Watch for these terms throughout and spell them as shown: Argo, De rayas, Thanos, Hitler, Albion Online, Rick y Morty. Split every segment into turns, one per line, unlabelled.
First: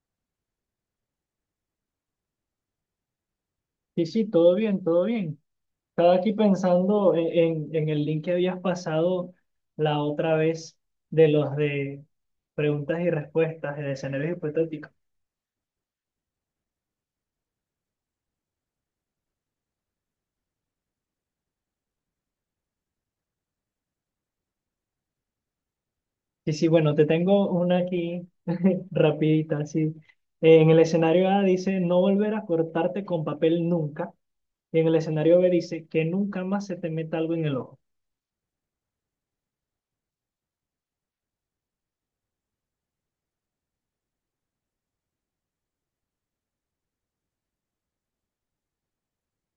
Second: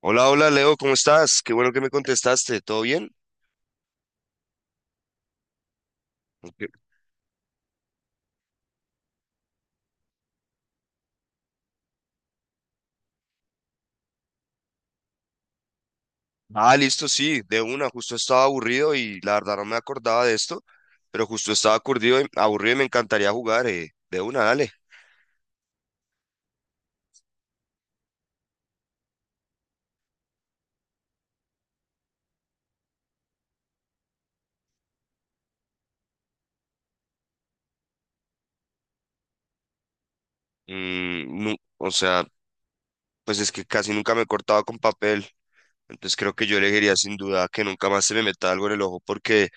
Hola, hola Leo, ¿cómo estás? Qué bueno que me contestaste, ¿todo bien?
Sí, sí, todo bien, todo bien. Estaba aquí
Ok.
pensando en el link que habías pasado la otra vez de preguntas y respuestas de escenarios hipotéticos.
Ah, listo, sí, de una, justo estaba aburrido y la verdad no me acordaba de esto, pero justo estaba aburrido y me encantaría jugar, de una, dale.
Sí, sí, bueno, te tengo una aquí rapidita, sí. En el escenario A dice no volver a cortarte con papel nunca. Y en el escenario B dice que nunca más se te meta algo en el ojo.
Mm, o sea, pues es que casi nunca me he cortado con papel, entonces creo que yo elegiría sin duda que nunca más se me meta algo en el ojo porque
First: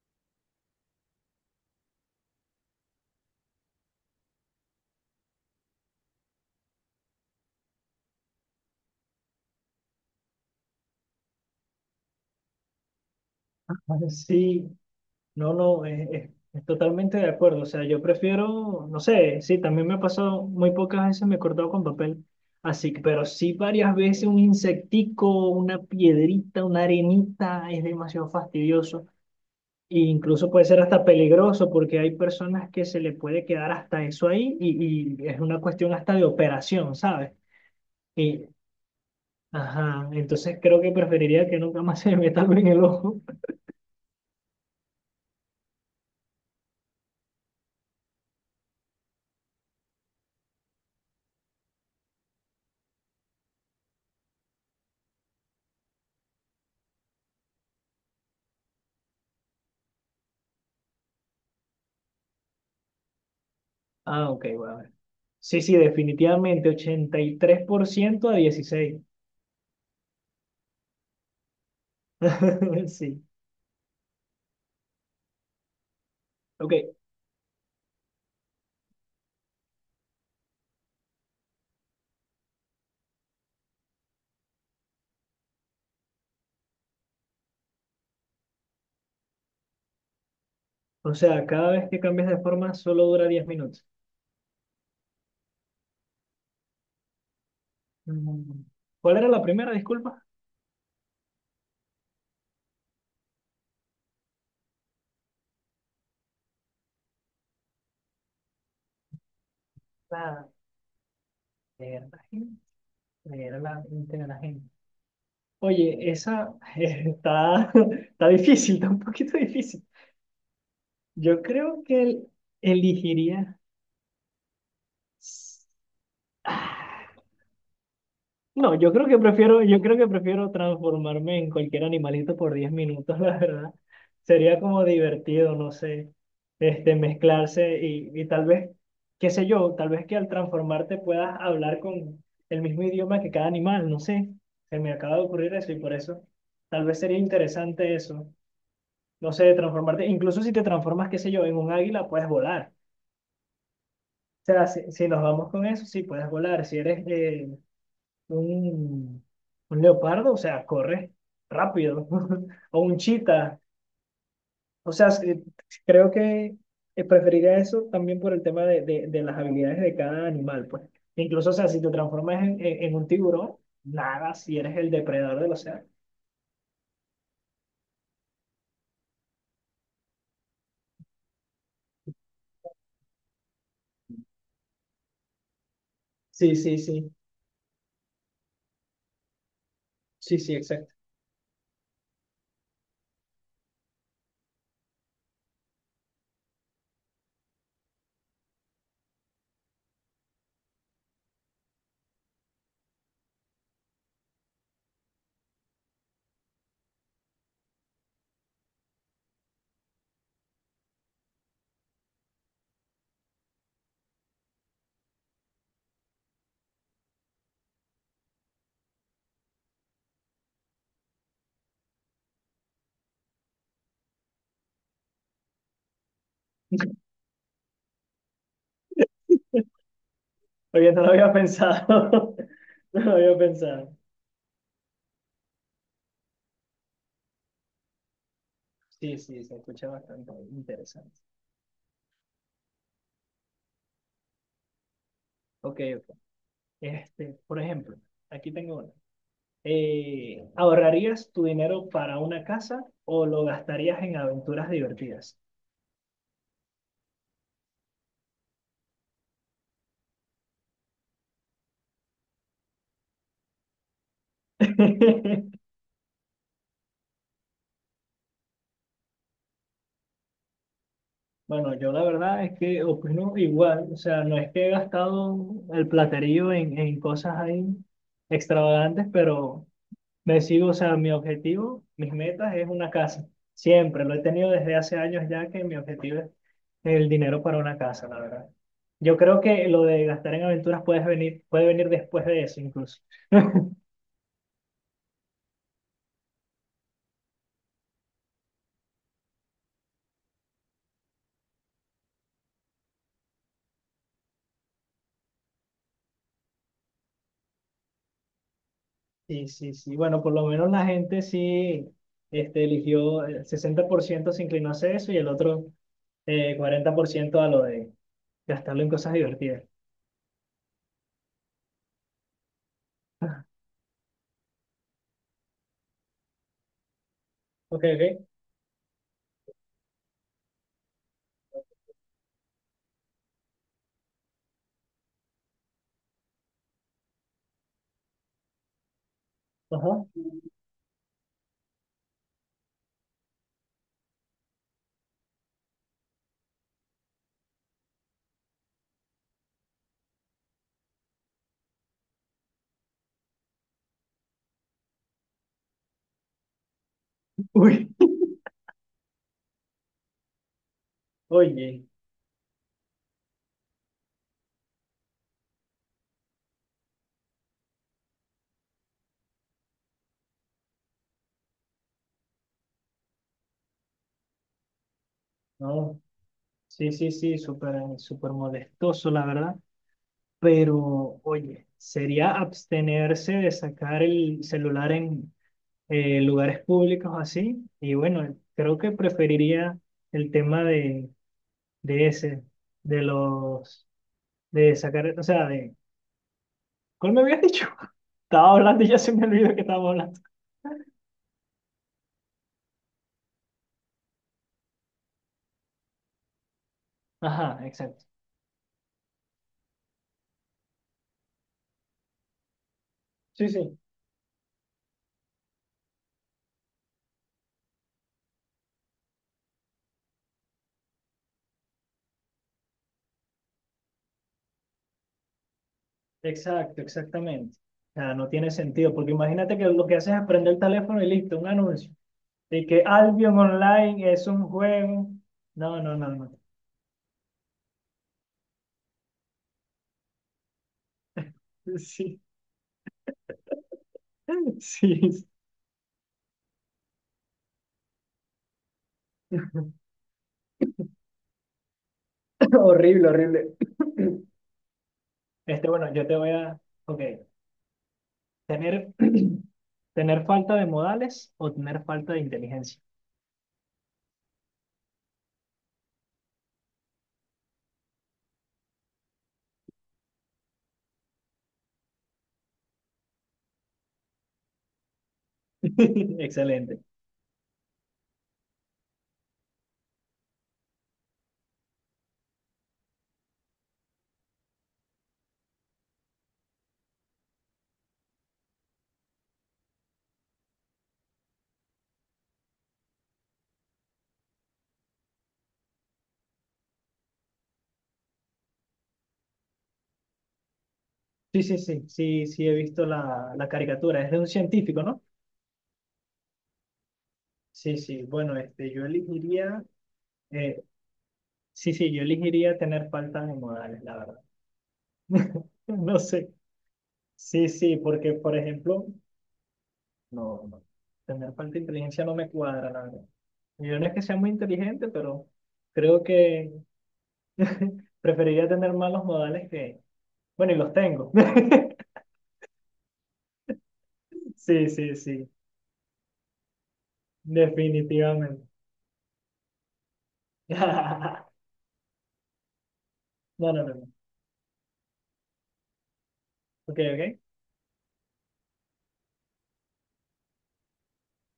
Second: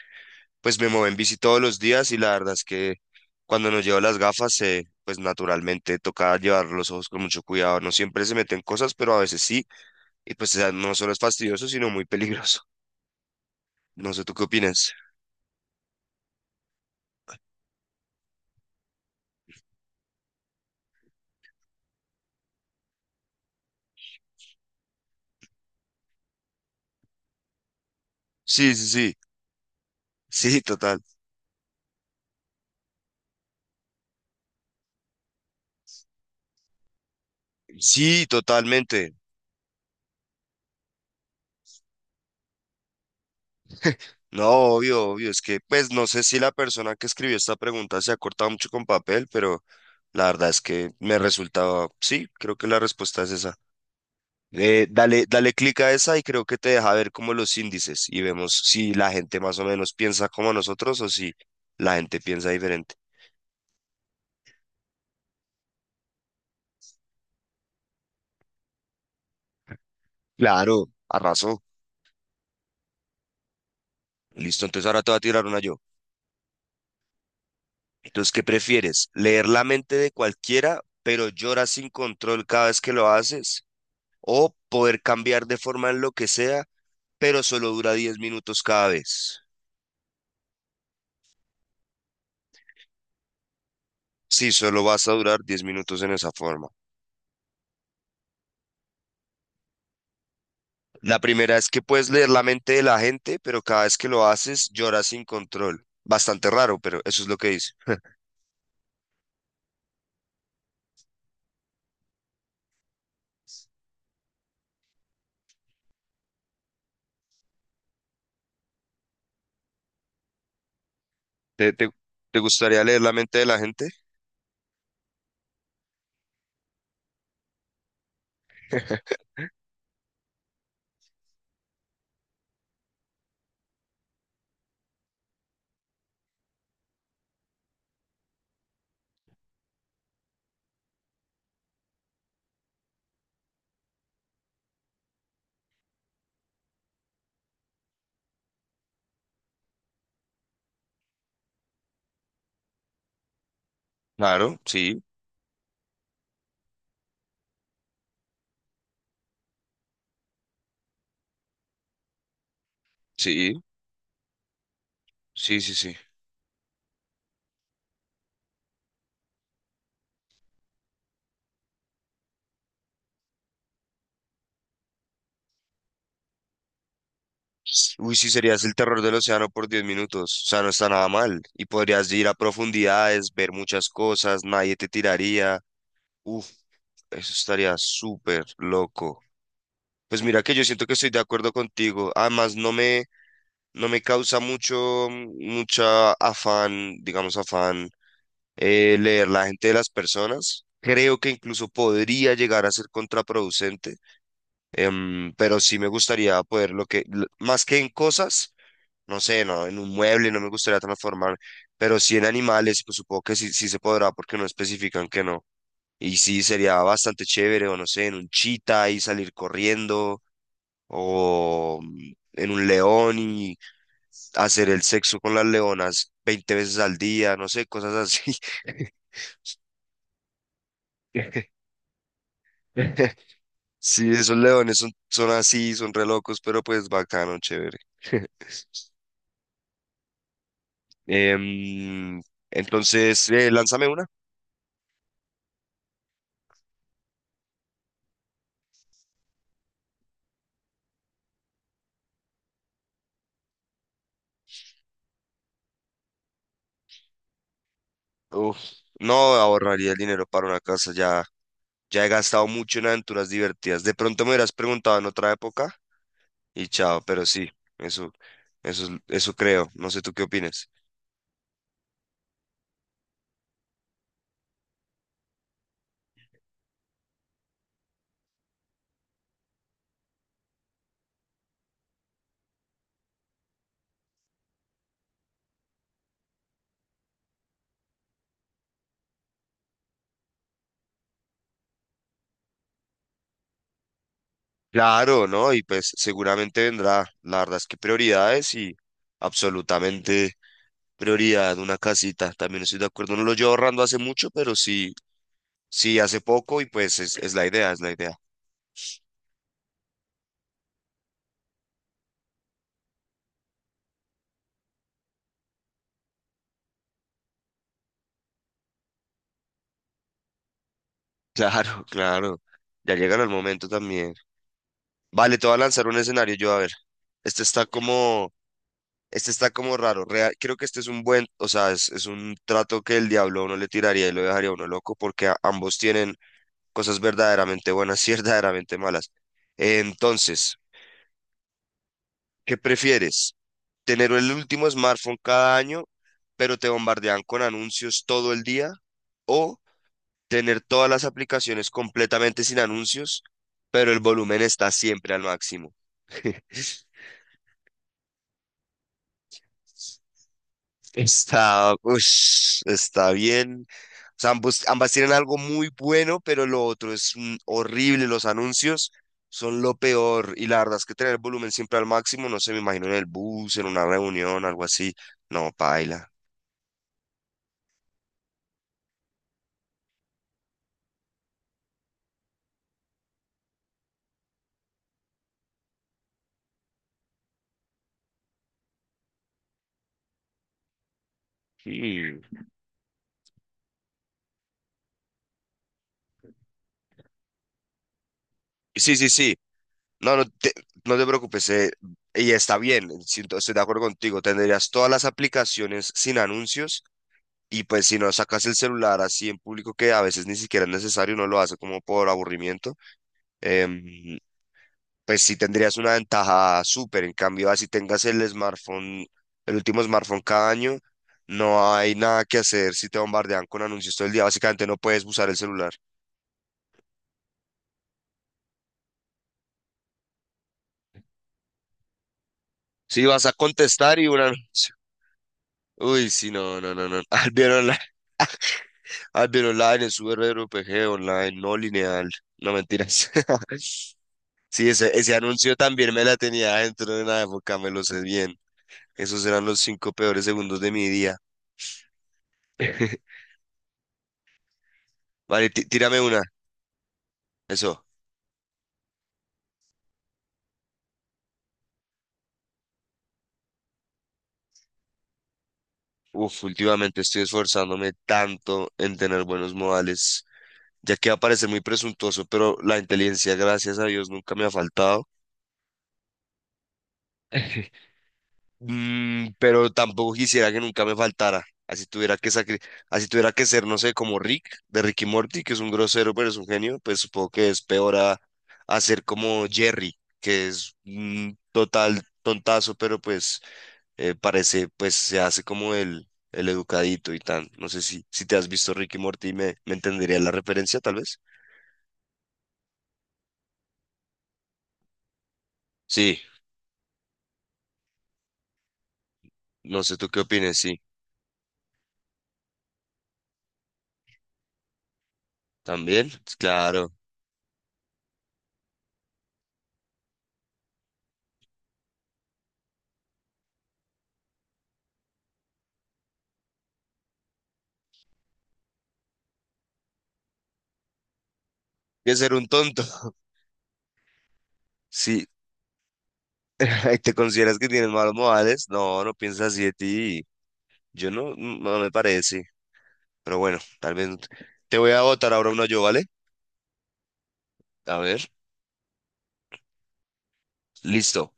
pues me muevo en bici todos los días y la verdad es que cuando nos llevo las gafas, pues naturalmente toca llevar los ojos con mucho cuidado, no siempre se meten cosas, pero a veces sí. Y pues o sea, no solo es fastidioso, sino muy peligroso. No sé, ¿tú qué
Sí.
opinas?
No, no, es totalmente de acuerdo. O sea, yo prefiero, no sé, sí, también me ha pasado, muy pocas veces me he cortado con papel, así, pero sí varias veces un insectico, una piedrita, una arenita, es demasiado
Sí, sí,
fastidioso.
sí.
E incluso
Sí,
puede ser hasta
total.
peligroso porque hay personas que se le puede quedar hasta eso ahí y es una cuestión hasta de operación, ¿sabes?
Sí,
Y,
totalmente.
ajá, entonces creo que preferiría que nunca más se me meta algo en el ojo.
No, obvio, obvio. Es que, pues, no sé si la persona que escribió esta pregunta se ha cortado mucho con papel, pero la verdad es que me resultaba, sí, creo que la respuesta es esa. Dale, dale clic a esa y creo que te deja ver como los índices y vemos si la gente más o menos piensa como nosotros o si la gente piensa diferente.
Ah, ok, bueno. Sí, sí, definitivamente, 83% a 16.
Claro, arrasó.
Sí,
Listo, entonces ahora te voy a tirar una yo.
ok.
Entonces, ¿qué prefieres? ¿Leer la mente de cualquiera, pero lloras sin control cada vez que lo haces? ¿O poder cambiar de forma en lo que sea, pero solo dura 10 minutos cada vez?
O sea, cada vez que cambias de forma solo dura 10 minutos.
Sí, solo vas a durar 10 minutos en esa forma.
Mm. ¿Cuál era la primera, disculpa?
La primera es que puedes leer la mente de la gente, pero cada vez que lo haces lloras sin control. Bastante raro, pero eso es lo que dice.
La de la gente. Leer la mente de la gente. Oye, esa está difícil, está un poquito difícil. Yo
¿Te,
creo
te,
que
te gustaría leer la mente de la
elegiría...
gente?
No, yo creo que prefiero transformarme en cualquier animalito por 10 minutos, la verdad. Sería como divertido, no sé, este, mezclarse y tal vez, qué sé yo, tal vez que al transformarte puedas hablar con el mismo idioma que cada animal, no sé. Se me acaba de ocurrir eso y por eso tal vez sería interesante eso. No sé, transformarte, incluso si te transformas, qué sé yo, en un águila, puedes volar. O
Claro,
sea, si,
sí,
si nos vamos con eso, sí, puedes volar. Si eres un, un leopardo, o sea, corre rápido. O un chita.
sí,
O sea, sí,
sí, sí, sí.
creo que preferiría eso también por el tema de las habilidades de cada animal, pues. Incluso, o sea, si te transformas en un tiburón, nada, si eres el depredador del océano.
Uy, sí, serías el terror del océano por 10 minutos. O sea, no está nada mal. Y podrías ir a profundidades, ver muchas cosas, nadie te tiraría. Uf,
Sí, sí, sí.
eso estaría súper loco. Pues
Sí,
mira que
sí,
yo siento que
exacto.
estoy de acuerdo contigo. Además, no me causa mucho, mucha afán, digamos afán, leer la gente de las personas. Creo que incluso podría llegar a ser contraproducente, pero sí me gustaría poder lo que, más que en cosas. No sé, no, en un mueble no me gustaría transformar, pero sí en animales, pues supongo que sí, sí se podrá porque no especifican que no. Y sí sería bastante chévere, o no sé, en un chita y salir corriendo, o en un león y hacer el sexo con las leonas 20 veces al día, no sé, cosas así.
Oye, no lo había pensado. No lo había pensado.
Sí, esos leones son así, son re locos, pero pues bacano, chévere.
Sí, sí, se escucha bastante interesante.
Em, entonces, lánzame una.
Ok, ok. Este, por ejemplo, aquí tengo una. ¿Ahorrarías tu dinero para una casa o lo gastarías en aventuras divertidas?
Uf, no ahorraría el dinero para una casa, ya, ya he gastado mucho en aventuras divertidas. De pronto me hubieras preguntado en otra época y chao, pero sí, eso, eso creo. No sé tú qué opinas.
Bueno, yo la verdad es que opino igual, o sea, no es que he gastado el platerío en cosas ahí extravagantes, pero me sigo, o sea, mi objetivo, mis metas es una casa. Siempre, lo he tenido desde hace años ya que mi objetivo es el dinero para una casa, la verdad. Yo creo que lo de gastar en aventuras puede venir después de eso incluso.
Claro, ¿no? Y pues seguramente vendrá. La verdad es que prioridades y absolutamente prioridad una casita. También estoy de acuerdo. No lo llevo ahorrando hace mucho, pero sí hace poco y pues es la idea, es la idea.
Sí, sí, sí. Bueno, por lo menos la gente sí este, eligió, el 60% se inclinó hacia eso y el otro 40% a lo de gastarlo en cosas divertidas.
Claro, claro. Ya llegará el momento también. Vale, te voy a lanzar un escenario yo, a ver. Este está
Ok, ok.
como, este está como raro. Creo que este es un buen, o sea, es un trato que el diablo a uno le tiraría y lo dejaría a uno loco porque ambos tienen cosas verdaderamente buenas y verdaderamente malas.
Ajá.
Entonces, ¿qué prefieres? ¿Tener el último smartphone cada año, pero te bombardean con anuncios todo el día? ¿O tener todas las aplicaciones completamente sin anuncios, pero el volumen está siempre al máximo?
Uy,
Está,
oye,
ush, está bien. O sea, ambos, ambas tienen algo muy bueno, pero lo otro es horrible. Los anuncios son lo peor. Y la verdad es que tener el volumen siempre al máximo, no sé, me imagino en el bus, en una reunión, algo así. No,
no.
paila.
Sí, sí, sí, súper, súper molestoso, la verdad. Pero, oye, sería abstenerse de sacar el celular en lugares públicos así. Y bueno, creo que preferiría el tema de
Mm.
ese, de los, de sacar, o sea, de, ¿cuál me habías dicho? Estaba hablando y
Sí,
ya
sí,
se me
sí.
olvidó que estaba
No,
hablando.
no te preocupes. Y está bien. Estoy de acuerdo contigo. Tendrías todas las aplicaciones sin anuncios.
Ajá,
Y pues si
exacto.
no sacas el celular así en público, que a veces ni siquiera es necesario, no lo hace como por aburrimiento,
Sí, sí,
em, pues sí tendrías una ventaja súper. En cambio, así tengas el smartphone, el último smartphone cada año, no hay nada que hacer si te bombardean con anuncios todo el día. Básicamente no puedes usar el celular.
exacto, exactamente. O sea, no tiene sentido, porque imagínate que lo que haces es prender el teléfono y listo, un anuncio. De que
Si vas a
Albion
contestar y
Online
un
es un
anuncio.
juego. No, no, no,
Uy, sí,
no.
no, no, no, no. Albion Online, Albion Online, el Super RPG Online, no lineal.
Sí,
No mentiras. Sí, ese
sí.
anuncio también me la tenía dentro de una época, me lo sé bien. Esos eran los 5 peores segundos de mi día.
Horrible, horrible.
Vale,
Este, bueno,
tírame
yo te
una.
voy a, ok,
Eso.
tener, tener falta de modales o tener falta de inteligencia.
Uf, últimamente estoy esforzándome tanto en tener buenos modales, ya que va a parecer muy presuntuoso, pero la inteligencia, gracias a Dios, nunca me ha faltado.
Excelente.
Mm, pero tampoco quisiera que nunca me faltara. Así tuviera que ser, no sé, como Rick, de Rick y Morty, que es un grosero, pero es un genio, pues supongo que es peor a ser como Jerry, que es un total tontazo, pero pues parece, pues se hace como el educadito y tan. No sé si te has visto Ricky Morty, me entendería la referencia, tal vez.
Sí, sí, sí, sí, sí, he visto la caricatura. Es de un científico, ¿no?
Sí,
Sí, sí, bueno, este, yo elegiría,
no sé tú qué opines,
eh,
sí.
sí, sí, yo elegiría tener faltas de modales, la verdad. No
También,
sé.
claro.
Sí, sí, porque, por ejemplo, no, no, tener falta de inteligencia no me cuadra, la verdad. Yo no es que sea muy inteligente, pero creo que preferiría tener malos modales que, bueno, y los tengo.
Que ser un tonto.
Sí, sí,
Sí,
sí,
¿te consideras que tienes malos
definitivamente.
modales? No, no piensas así de ti. Yo no, no me parece. Pero
No,
bueno,
no, no. No.
tal vez te voy a votar ahora uno yo, ¿vale?
Ok, ok.
A ver, listo.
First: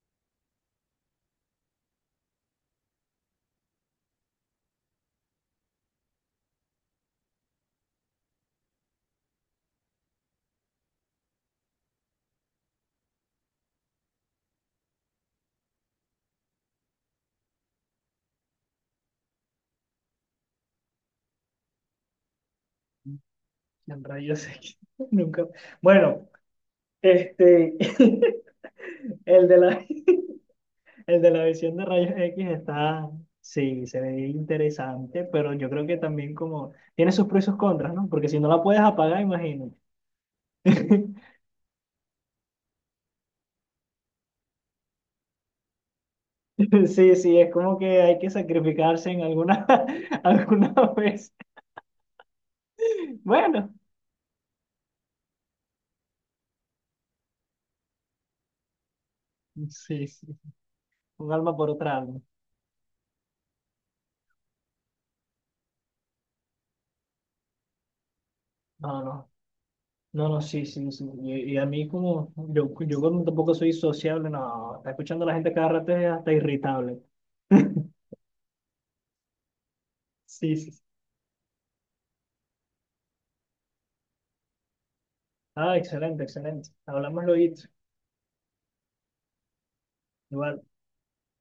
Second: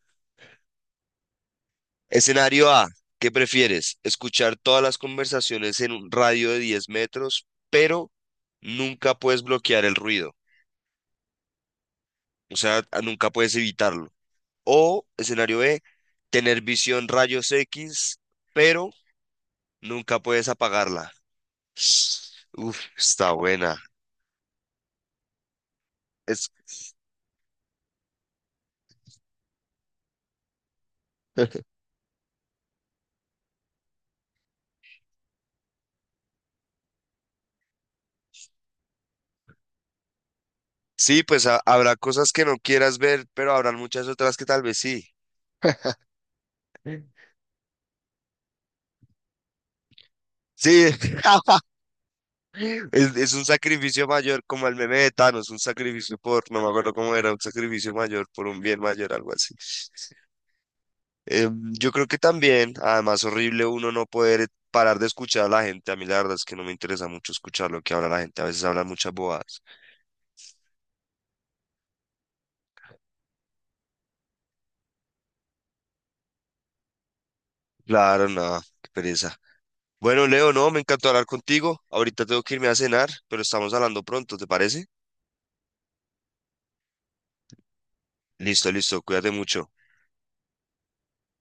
Escenario A, ¿qué prefieres? ¿Escuchar todas las conversaciones en un radio de 10 metros, pero nunca puedes bloquear el ruido? O sea, nunca puedes evitarlo. O escenario B, tener visión rayos X, pero nunca puedes apagarla. Uf, está buena.
En rayos X. Nunca. Bueno,
Es...
este. El de la, el de la visión de rayos X está. Sí, se ve interesante, pero yo creo que también como. Tiene sus pros y sus contras, ¿no? Porque si no la puedes apagar, imagínate.
Sí, pues habrá cosas que no quieras ver, pero habrán muchas otras que tal vez sí.
Sí, sí, es como que hay que sacrificarse en alguna, alguna
Sí.
vez.
Es un
Bueno,
sacrificio mayor, como el meme de Thanos, un sacrificio por, no me acuerdo cómo era, un sacrificio mayor por un bien mayor, algo así.
sí, sí. Un alma por
Yo
otra
creo que
alma.
también, además, horrible uno no poder parar de escuchar a la gente. A mí la verdad es que no me interesa mucho escuchar lo que habla la gente. A veces hablan
No,
muchas
no.
bobadas.
No, no, sí, sí, sí. Y a mí como, yo como tampoco soy sociable, no, está escuchando a la gente cada rato es hasta irritable.
Claro, no, qué pereza. Bueno, Leo,
Sí,
no,
sí.
me
Sí.
encantó hablar contigo. Ahorita tengo que irme a cenar, pero estamos hablando pronto, ¿te parece?
Ah, excelente, excelente. Hablamos luego.
Listo, listo, cuídate mucho.
Igual.